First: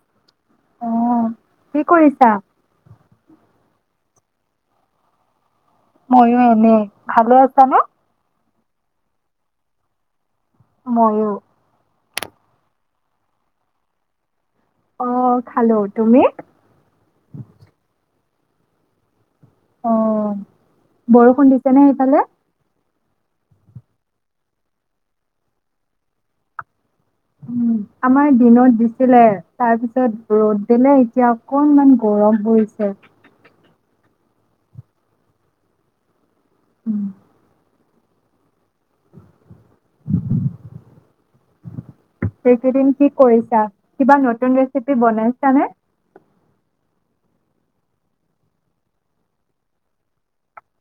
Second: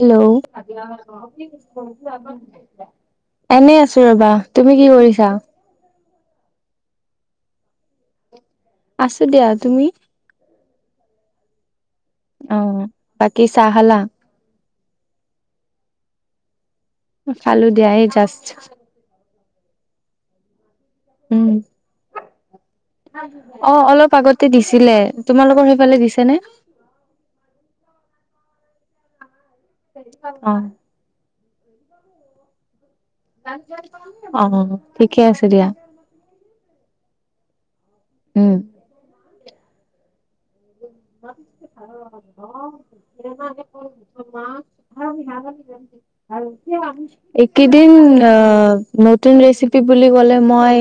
Hello অ কি কৰিছা? [unintelligible] আছো ৰ'বা তুমি কি কৰিছা? ময়ো এনে, ভালে আছানে? আছো দিয়া তুমি? ময়ো! অ বাকি চাহ খালা? অ খালো তুমি? খালো দিয় এই জাস্ট । অ উম বৰষুণ দিছে নে, সেইফালে? অ অলপ আগতে দিছিলে তোমালোকৰ সেইফালে দিছে নে উম আমাৰ দিনত দিছিলে তাৰ পিছত অ ৰ'দ দিলে এতিয়া অকনমান গৰম হৈছে । অ ঠিকে আছে দিয়া উম উম [inaudible] এইকেইদিন কি কৰিছা কিবা নতুন ৰেচিপি বনাইছানে? মাছ এইকেইদিন অ নতুন ৰেচিপি বুলি কলে মই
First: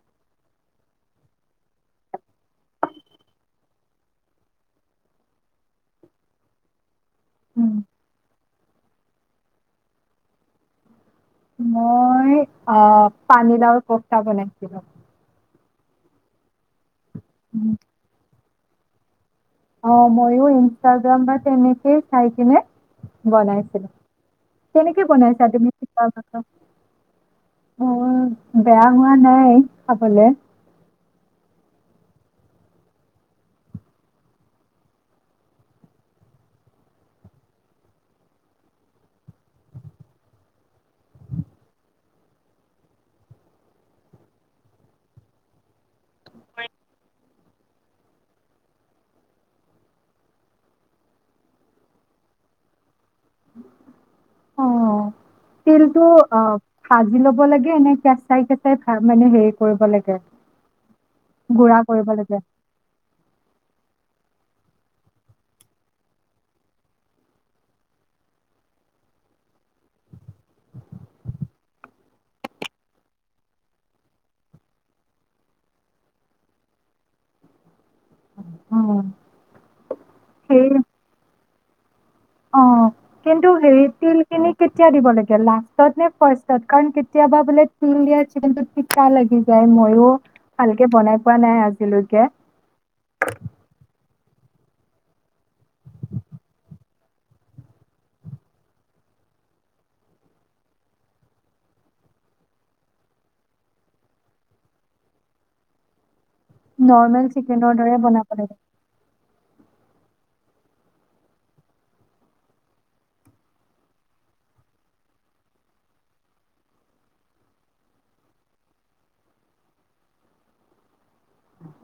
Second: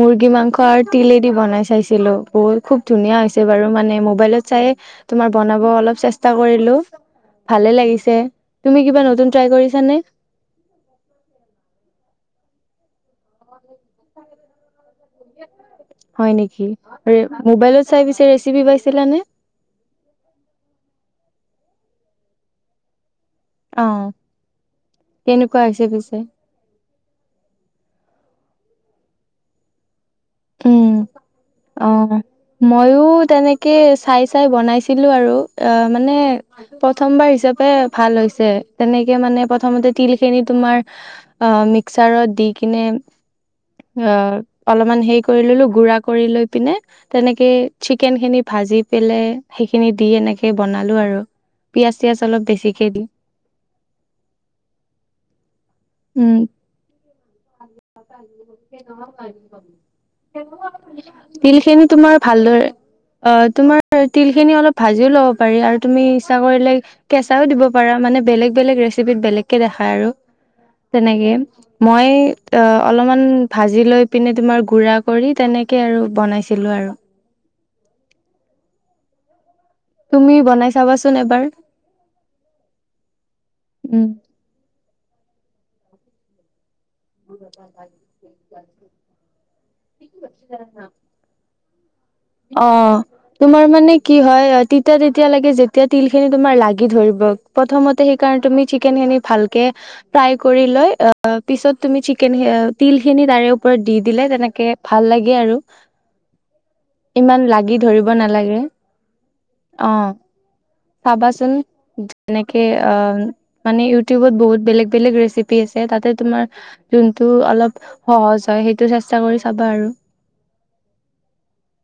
মুৰ্গী মাংস আৰু তিলেদি বনাই চাইছিলো বহুত খুব ধুনীয়া হৈছে বাৰু মানে ম মোবাইলত চাই তোমাৰ বনাব অলপ চেষ্টা কৰিলোঁ ভালে উম, লাগিছে তুমি কিবা নতুন ট্ৰাই কৰিছা নে? মই অ' পানীলাওৰ কফটা বনাইছিলোঁ। হয় নেকি? মানে উম, মোবাইলত চাই বিচাৰি টিপি পাইছিলা নে? অ' মই এই ইনষ্টাগ্ৰাম বা তেনেকেই চাইকিনে বনাইছিলোঁ। অ', কেনেকে বনাইছা কেনেকুৱা তুমি [inaudible] হৈছে পিছে? উম। বেয়া হোৱা নাই খাবলে। উম, অ'। ময়ো তেনেকে চাই - চাই বনাইছিলোঁ আৰু। অ' মানে প্ৰথমবাৰ হিচাপে ভাল হৈছে। তেনেকে মানে প্ৰথমতে তিলখিনি তোমাৰ অ' মিক্সাৰত দি কিনে অ' অলপমান হে কৰি ললোঁ । গুৰা কৰি লৈ পিনে, তেনেকে চিকেনখিনি ভাজি পেলাই সেইখিনি দি এনেকে বনালোঁ আৰু। পিয়াজ- টিয়াজ অলপ বেছিকে দি। অ, তিলটো উম, অ' খাম মানে হেৰি কৰিব লাগে [inaudible] গুড়া তিলখিনি কৰিব তোমাৰ লাগে? ভালদৰে অ' তোমাৰ তিল খিনি অলপ ভাজিও ল'ব পাৰি। আৰু তুমি ইচ্ছা কৰিলে কেঁচাও দিব পাৰা । মানে বেলেগ - বেলেগ ৰেচিপিত বেলেগকে দেখাই আৰু, তেনেকে । মই অ'- অলপমান ভাজি লৈ পিনে তোমাৰ গুৰা কৰি তেনেকে আৰু বনাইছিলোঁ আৰু। উম তুমি বনাই চাবাচোন এবাৰ। অ', কিন্তু হেৰি উম। তিলখিনি কেতিয়া দিব লা লাষ্টত নে ফাৰ্ষ্টত? কাৰণ কেতিয়াবা বোলে তিল দিয়া চিকেনটোত তিতা লাগি যায় । ময়ো ভালকে বনাই পোৱা নাই আজি হেল্ল'? অ' তোমাৰ মানে কি হয় তিতা তেতিয়া লাগে, যেতিয়া তিলখিনি তোমাৰ লাগি ধৰিব । প্ৰথমতে সেইকাৰণে তুমি চিকেনখিনি ভালকে ফ্ৰাই কৰি লৈ, অ'- পিছত তুমি চিকেন- অ'- তিলখিনি তাৰে ওপৰত দি দিলে তেনেকে ভাল লাগে আৰু। নৰ্মেল ইমান চিকেনৰ লাগি দৰে ধৰিব বনাব লাগে। নালাগে। অ'। চাবাচোন এনেকে অ'- মানে ইটিউবত বহুত বেলেগ - বেলেগ ৰেচিপি আছে । তাতে তোমাৰ যোনটো অলপ সহজ হয়, সেইটো চেষ্টা কৰি চাবা আৰু।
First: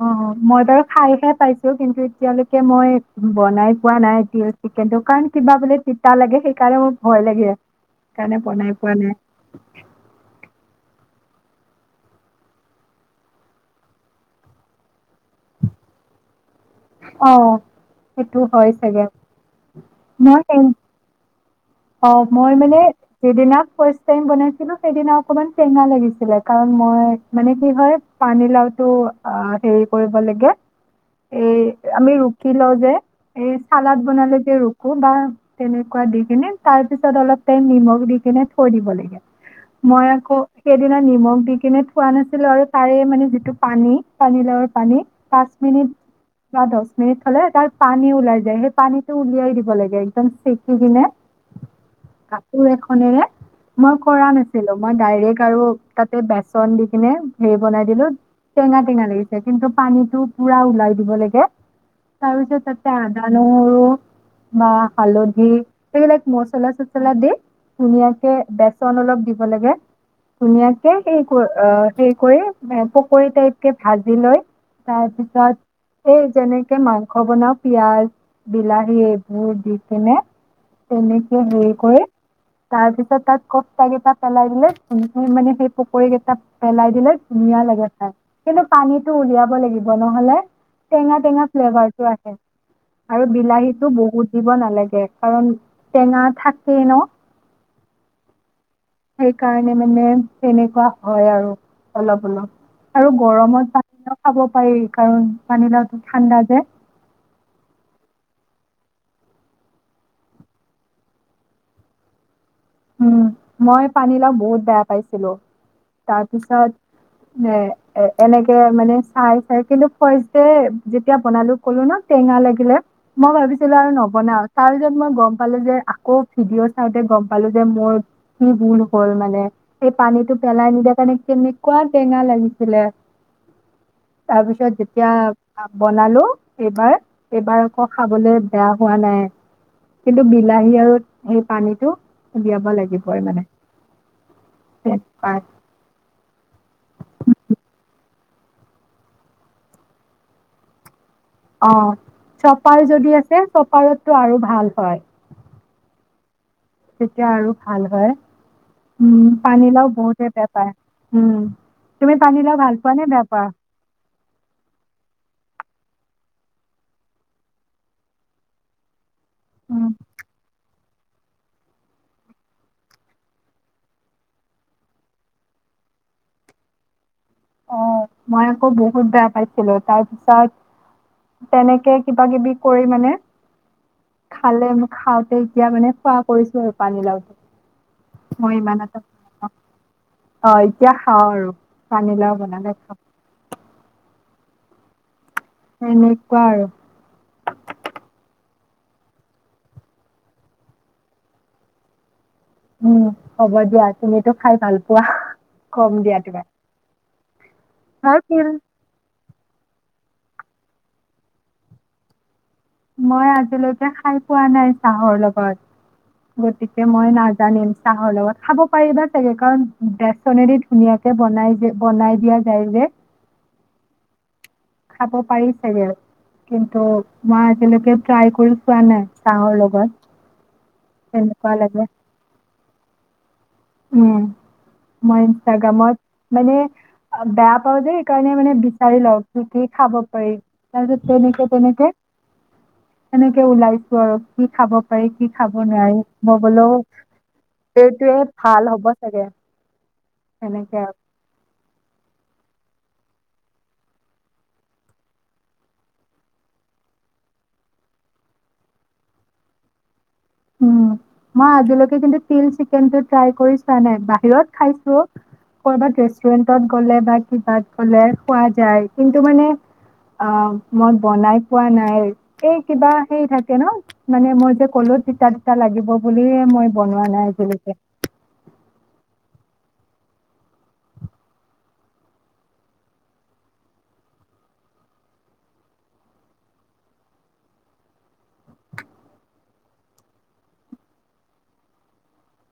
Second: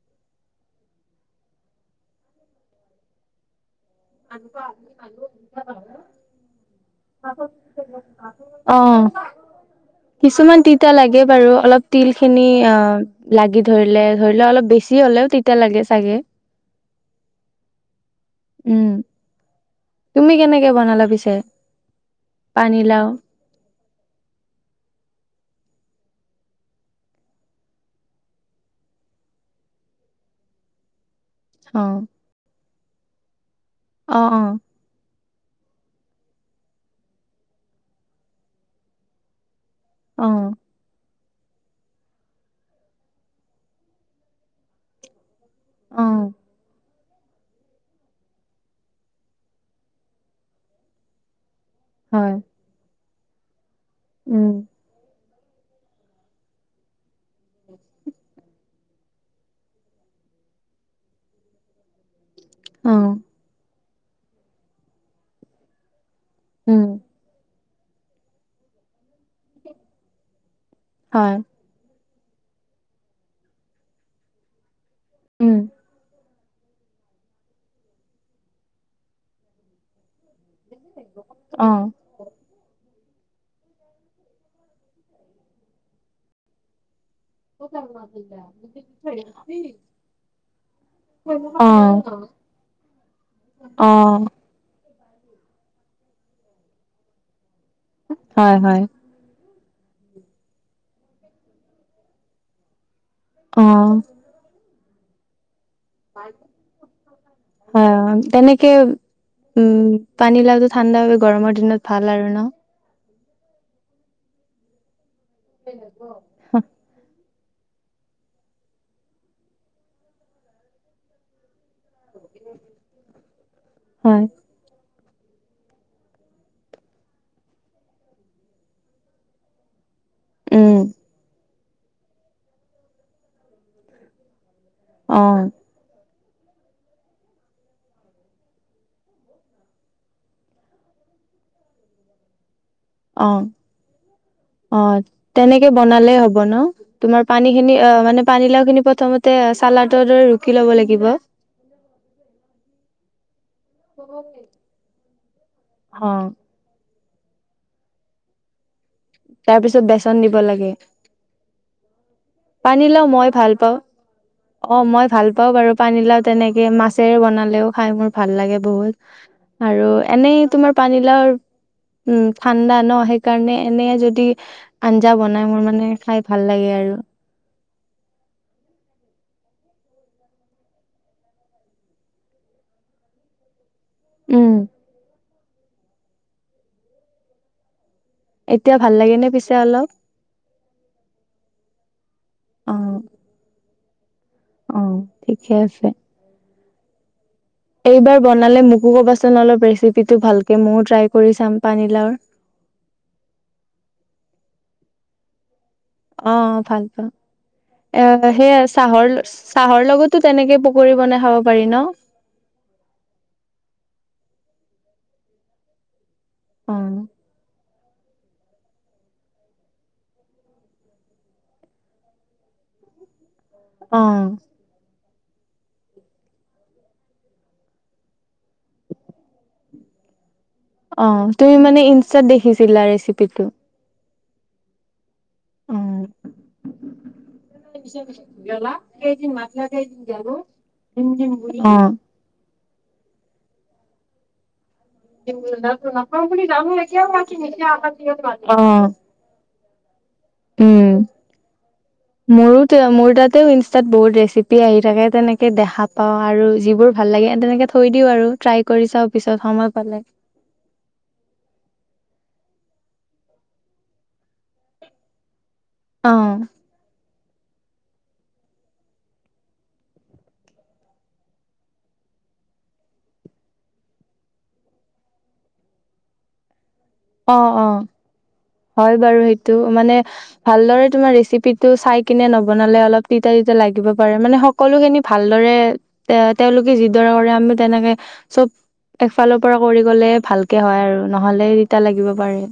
অ' মই বাৰু খাইহে পাইছোঁ । কিন্তু এতিয়ালৈকে মই বনাই পোৱা নাই তিল চিকেনটো । কাৰণ কিবা বোলে তিতা লাগে । সেইকাৰণে মোৰ ভয় লাগে। সেইকাৰণে বনাই পোৱা অ নাই। কিছুমান তিতা লাগে বাৰু । অলপ তিলখিনি অ' লাগি ধৰিলে । ধৰি লোৱা অলপ বেছি হলেও তিতা লাগে চাগে। অ'। সেইটো হয় উম চাগে। তুমি মই কেনেকে সেই- বনালা পিছে? অ' মই মানে পানীলাও সেইদিনা ফাষ্ট টাইম বনাইছিলোঁ, সেইদিনা অকনমান টেঙা লাগিছিলে । কাৰণ মই মানে কি হয়, পানীলাওটো অ'- হেৰি কৰিব লাগে অ এ আমি ৰুকি লও যে। এই চালাদ অ বনালে অ যে ৰুকো বা তেনেকোৱা দি কিনে তাৰ পিছত অলপ টাইম নিমখ দি কিনে থৈ দিব লাগে মই অ আকৌ সেইদিনা নিমখ দি কিনে থোৱা নাছিলো আৰু তাৰে মানে যিটো পানী পানীলাওৰ পানী পাচঁ মিনিট অ বা দছ মিনিট হলে তাৰ পানী ওলাই যায় সেই পানীতটো উলিয়াই দিব লাগে একদম চেকি কিনে হয় কাপোৰ এখনেৰে মই কৰা উম নাছিলো মই ডাইৰেক্ট আৰু তাতে বেচন দি কিনে হেৰি বনাই দিলো টেঙা টেঙা লাগিছে কিন্তু পানীটো পুৰা ওলাই দিব লাগে তাৰপিছত অ তাতে আদা নহৰু বা হালধি সেইবিলাক মছলা উম চছলা দি ধুনীয়াকে বেচন অলপ দিব বেলাগে ধুনীয়াকে সেই হয় অ হেৰি কৰি পকৰী টাইপ কে ভাজি লৈ উম তাৰপিছত এই যেনেকে মাংস বনাও পিয়াজ বিলাহী এইবোৰ দি কিনে তেনেকে অ হেৰি কৰি তাৰপিছত তাত কপ চাৰিটা পেলাই দিলে হে মানে সেই পকৰী কেইটা পেলাই দিলে ধুনীয়া লাগে চাই কিন্তু পানীটো উলিয়াব লাগিব নহলে টেঙা টেঙা অ ফ্লেভাৰটো আহে আৰু বিলাহীটো অ বহুত দিব নালাগে কাৰণ টেঙা থাকে ন হয়-হয়, কাৰণে মানে তেনেকুৱা হয় আৰু অলপ-অলপ। আৰু অ গৰমত পাচটা খাব পাৰি। কাৰণ পানী লেওঁতো ঠাণ্ডা যে হয় অ তেনেকে উম, পানী লাও যে ঠাণ্ডা গৰমৰ দিনত ভাল আৰু ন। উম, মই পানী লাও বহুত বেয়া পাইছ তাৰপিছত, এ- এনেকে মানে চাই - চাই কেনে ফাষ্ট ডে যেতিয়া বনালোঁ কলো ন', টেঙা লাগিলে। মই ভাবিছিলোঁ আৰু হয় নবনাওঁ । তাৰ পিছত মই গম পালোঁ যে, আকৌ ভিডিঅ' চাওঁতে গম পালোঁ যে মোৰ কি ভুল হ'ল মানে। সেই পানীটো পেলাই উম নিদিয়াৰ কাৰণে কেনে কুৱা টেঙা লাগিছিলে। তাৰপিছত পিছত অ যেতিয়া বনালোঁ এইবাৰ - এইবাৰ আকৌ খাবলৈ বেয়া হোৱা নাই। কিন্তু বিলাহী আৰু সেই পানীটো দিয়া অ', অ'। তেনেকুৱা তেনেকে বনালেই হ'ব ন'? তোমাৰ পানীখিনি, অ' মানে পানীলাওখিনি প্ৰথমতে চালাদৰ দৰে ৰুকি ল'ব লাগিব। অ', চপাৰ যদি আছে, চপাৰতটো আৰু ভাল হয়। অ'। তেতিয়া আৰু ভাল হয়। উম তাৰপিছত পানীলাও বেচন বহুতে দিব বেয়া লাগে পায় । উম তুমি ভাল পোৱা নে পানীলাও বেয়া মই পোৱা ভাল পাওঁ। অ', মই ভাল পাওঁ বাৰু। পানীলাও তেনেকে মাছেৰে বনালেও খাই মোৰ ভাল লাগে বহুত। উম আৰু এনেই তোমাৰ পানীলাওৰ উম, ঠাণ্ডা ন', সেইকাৰণে এনে যদি যদি আঞ্জা বনায়, মোৰ মানে খাই ভাল লাগে আৰু। অ', মই আকৌ বহুত বেয়া পাইছিলোঁ। তাৰপিছত তেনেকে কিবা-কিবি কৰি মানে উম খালেনো খাওঁতে এতিয়া মানে খোৱা কৰিছোঁ আৰু পানীলাওটো। মই এতিয়া ইমান ভাল এটা লাগে নে পিছে অলপ? অ' এতিয়া খাওঁ আৰু। পানীলাও অ বনালে খাওঁ। অ'। ঠিকে আছে সেনেকুৱা আৰু এইবাৰ বনালে মোকো ক'বাচোন। অলপ ৰেচিপিটো ভালকে ময়ো ট্ৰাই কৰি চাম, পানীলাওৰ। উম, হ'ব দিয়া। তুমিতো খাই ভাল পোৱা। কম দিয়া তোমাক অ' ভাল পাওঁ । এ- সেই আৰু চাহৰ ল চাহৰ লগতো তেনেকে পকৰি বনাই খাব পাৰি ন'? মই আজিলৈকে খাই পোৱা নাই চাহৰ লগত। অ গতিকে মই নাজানিম। চাহৰ লগত খাব পাৰিবা চাগে । কাৰণ বেচনেদি ধুনীয়াকে বনাই যে- বনাই দিয়া যায় যে। অ'। খাব পাৰি চাগে, কিন্তু মই আজিলৈকে ট্ৰাই কৰিো পোৱানাই চাহৰ লগত। অ কেনেকুৱা তুমি মানে লাগে ইনষ্টাত দেখিছ চিলা ৰেচিপিটো? উম। মই অ ইনষ্টাগ্ৰামত, মানে বেয়া পাও যে সেইকাৰণে মানে বিচাৰি লও কি-কি খাব পাৰি। তাৰপিছত অ তেনেকে-তেনেকে-তেনেকে ওলাইছ আৰু কি খাব মই বোলো এইটোৱে [unintelligible] ভাল হ'ব চাগে? সেনেকে উম আৰু। মোৰো টো, মোৰ তাতেও ইষ্টাট বহুত ৰেচিপি আহি থাকে, তেনেকে দেখা পাওঁ আৰু যি বোৰ ভাল লাগে এ তেনেকে থৈ দিওঁ আৰু, ট্ৰাই কৰী চাও পিছত সময় পালে। উ। মই আজিলৈকে কিন্তু তিল চিকেনটো ট্ৰাই কৰি চোৱা নাই, বাহিৰত খাইছো। ক'বাত অ ৰেষ্টুৰেণ্টত গ'লে বা কিবাত কলে খোৱা যায়, কিন্তু মানে অ মই বনাই খোৱা নাই এই কিবা হে থাকে ন মানে মই যে কলো তিতা-তিতা লাগিব বুলিুলে মই বনোৱা নাই অ-অ আজিলৈকে হয় বাৰু সেইটো টো মানে ভালদৰে তোমাৰ ৰেচিপিটো চাই কিনে নবনালে অলপ তিতা-তিতা লাগিব পাৰে, মানে সকলো খিনি ভালদৰে এ তেওঁলোকে যিদৰে কৰে আমি তেনেকে চব এফালৰ পৰা কৰি গলে ভালকে হয় আৰু নহলে লাগিব পাৰে।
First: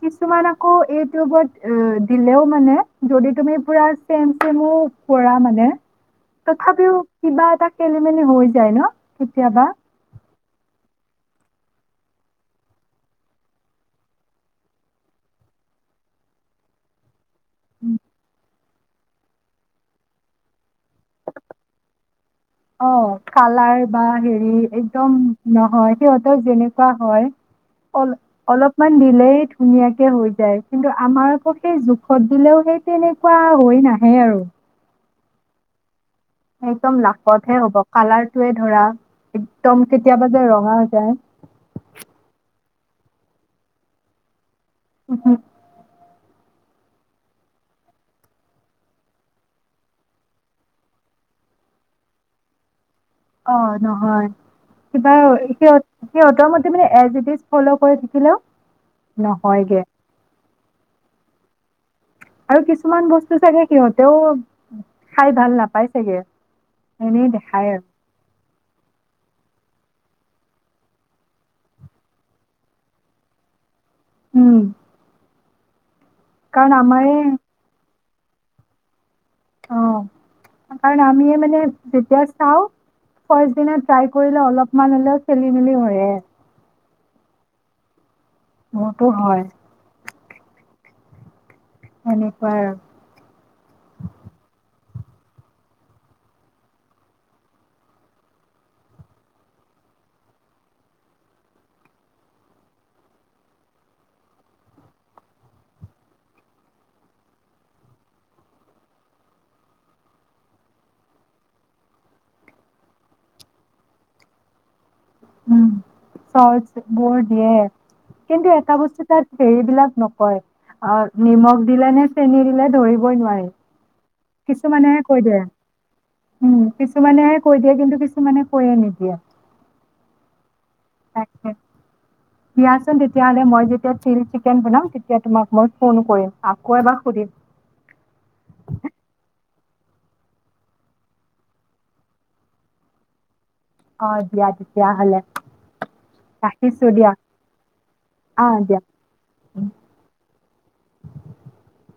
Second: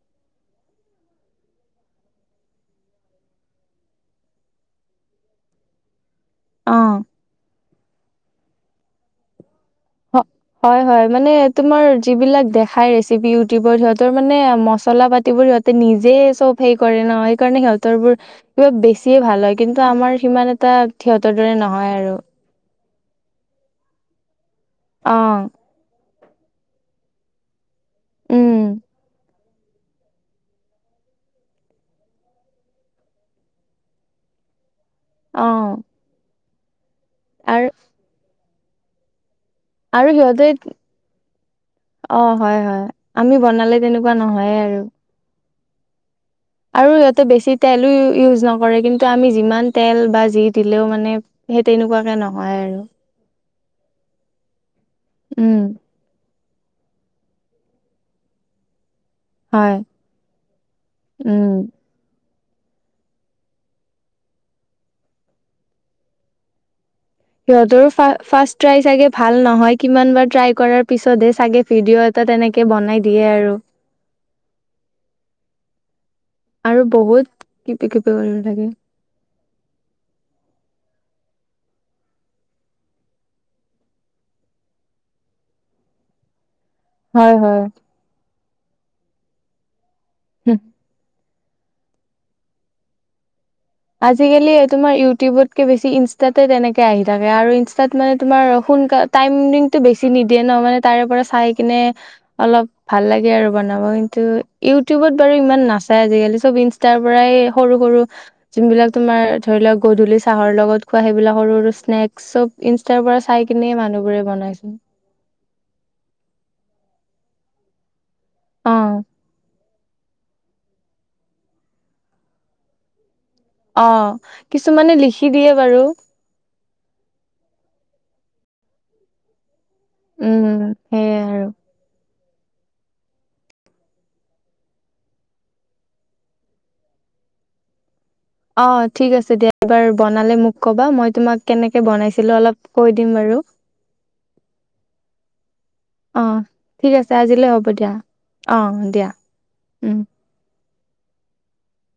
কিছুমান আকৌ ইউটিউবত দিলেও মানে যদি তুমি পুৰা চেম চেমো কৰা মানে, অ তথাপিও কিবা এটা খেলি মেলি হৈ যায় ন, কেতিয়াবা? হয়-হয় মানে তোমাৰ যিবিলাক দেখাই ৰেচিপি ইউটিউবত সিহঁতৰ মানে মছলা পাতিবোৰ সিহঁতে নিজে চব সে কৰে নহয় কাৰণে সিহঁতাৰবোৰ কিবা বেছিয়ে ভাল হয় কিন্তু আমাৰ সিমান এটা সিহঁতৰ দৰে নহয় আৰু অ, কালাৰ অহ হেৰি অ একদম নহয়। সিহঁতৰ যেনেকুৱা হয়। অল উম অলপমান দিলেই ধুনীয়াকে হৈ যায় কিন্তু আমাৰ আকৌ সেই জোখত দিলেও সেইটো তেনেকুৱা হৈ নাহে আৰু অহ। অ। একদম লাকতহে হ'ব কালাৰ টোৱে ধৰা একদম আৰু কেতিয়াবা সিহঁতে যে ৰঙা হৈ যায়। অ হয় হয় আমি বনালে তেনেকুৱা নহয় আৰু উম হু আৰু সিহঁতে বেছি তেলো ইউজ নকৰে কিন্তু আমি যিমান তেল বা যি দিলেও মানে সেই তেনেকুৱাকে নহয় আৰু অ নহয় কিবা উম সিহঁত সিহঁতৰ মতে সি মানে এ জি ই ফলৌ কৰি থই ছিলে। হয় নহয়গে। উম আৰু কিছুমান বস্তু চাগে সিহঁতেও খাই ভাল নাপায় চাগে। এনেই দেখায় আৰু সিহঁতৰো ফা- ফাৰ্ষ্ট ট্ৰাই চাগে ভাল নহয় । কিমানবাৰ ট্ৰাই কৰাৰ পিছতহে চাগে ভিডিঅ' এটা তেনেকে বনাই দিয়ে আৰু। উম কাৰণ আৰু আমাৰে বহুত কিবা কি [unintelligible] অ' কাৰণ আমিয়ে মানে যেতিয়া চাওঁ, ফাৰ্চ দিনা ট্ৰাই কৰিলে অলপমান হ'লেও খেলি-মেলি হয়ে। হয় - হয়। মোৰটো হয়। [unintelligible] এনেকুৱা আৰু। আজিকালি তোমাৰ ইউটিউবতকে বেছি ইনষ্টাতে তেনেকে আহি থাকে । আৰু ইনষ্টাত মানে তোমাৰ সোনকাল- টাইমিঙটো বেছি নিদিয়ে ন', মানে তাৰ পৰা চাই কিনে অলপ ভাল লাগে আৰু বনাব । কিন্তু ইউটিউবত বাৰু ইমান নাচায় আজিকালি। সব ইনষ্টাৰ পৰাই সৰু - সৰু যোনবিলাক তোমাৰ ধৰি লওঁক, গধূলি চাহৰ লগত খোৱা, সেইবিলাক সৰু সৰু স্নেক, চব ইনষ্টাৰ পৰা চাই কিনে মানুহবোৰে বনাইচোন। চ'ৰ্ট্ছবোৰ দিয়ে। কিন্তু অ এটা বস্তু তাত হেৰিবিলাক নক হয়। অ' নিমখ দিলে নে চেনী দিলে ধৰিবই নোৱাৰে। অ'। কিছুমানে কিছুমানেহে কৈ লিখি দিয়ে । বাৰু উম, কিছুমানেহে কৈ দিয়ে। কিন্তু কিছুমানে কৰি নিদিয়ে। উম সেইয়াই আৰু তাকে। দিয়াচোন । তেতিয়া হ'লে মই যেতিয়া তিল চিকেন বনাম, তেতিয়া তোমাক মই ফোন কৰিম । আকৌ এবাৰ সুধিম। এবাৰ বনালে মোক ক'বা । মই তোমাক কেনেকে বনাইছিলোঁ অলপ কৈ দিম বাৰু। অ' দিয়া তেতিয়াহ'লে অ । ৰাখিছোঁ ঠিক দিয়া আছে আজিলৈ হ'ব দিয়া । অ' দিয়া। উম। [unintelligible]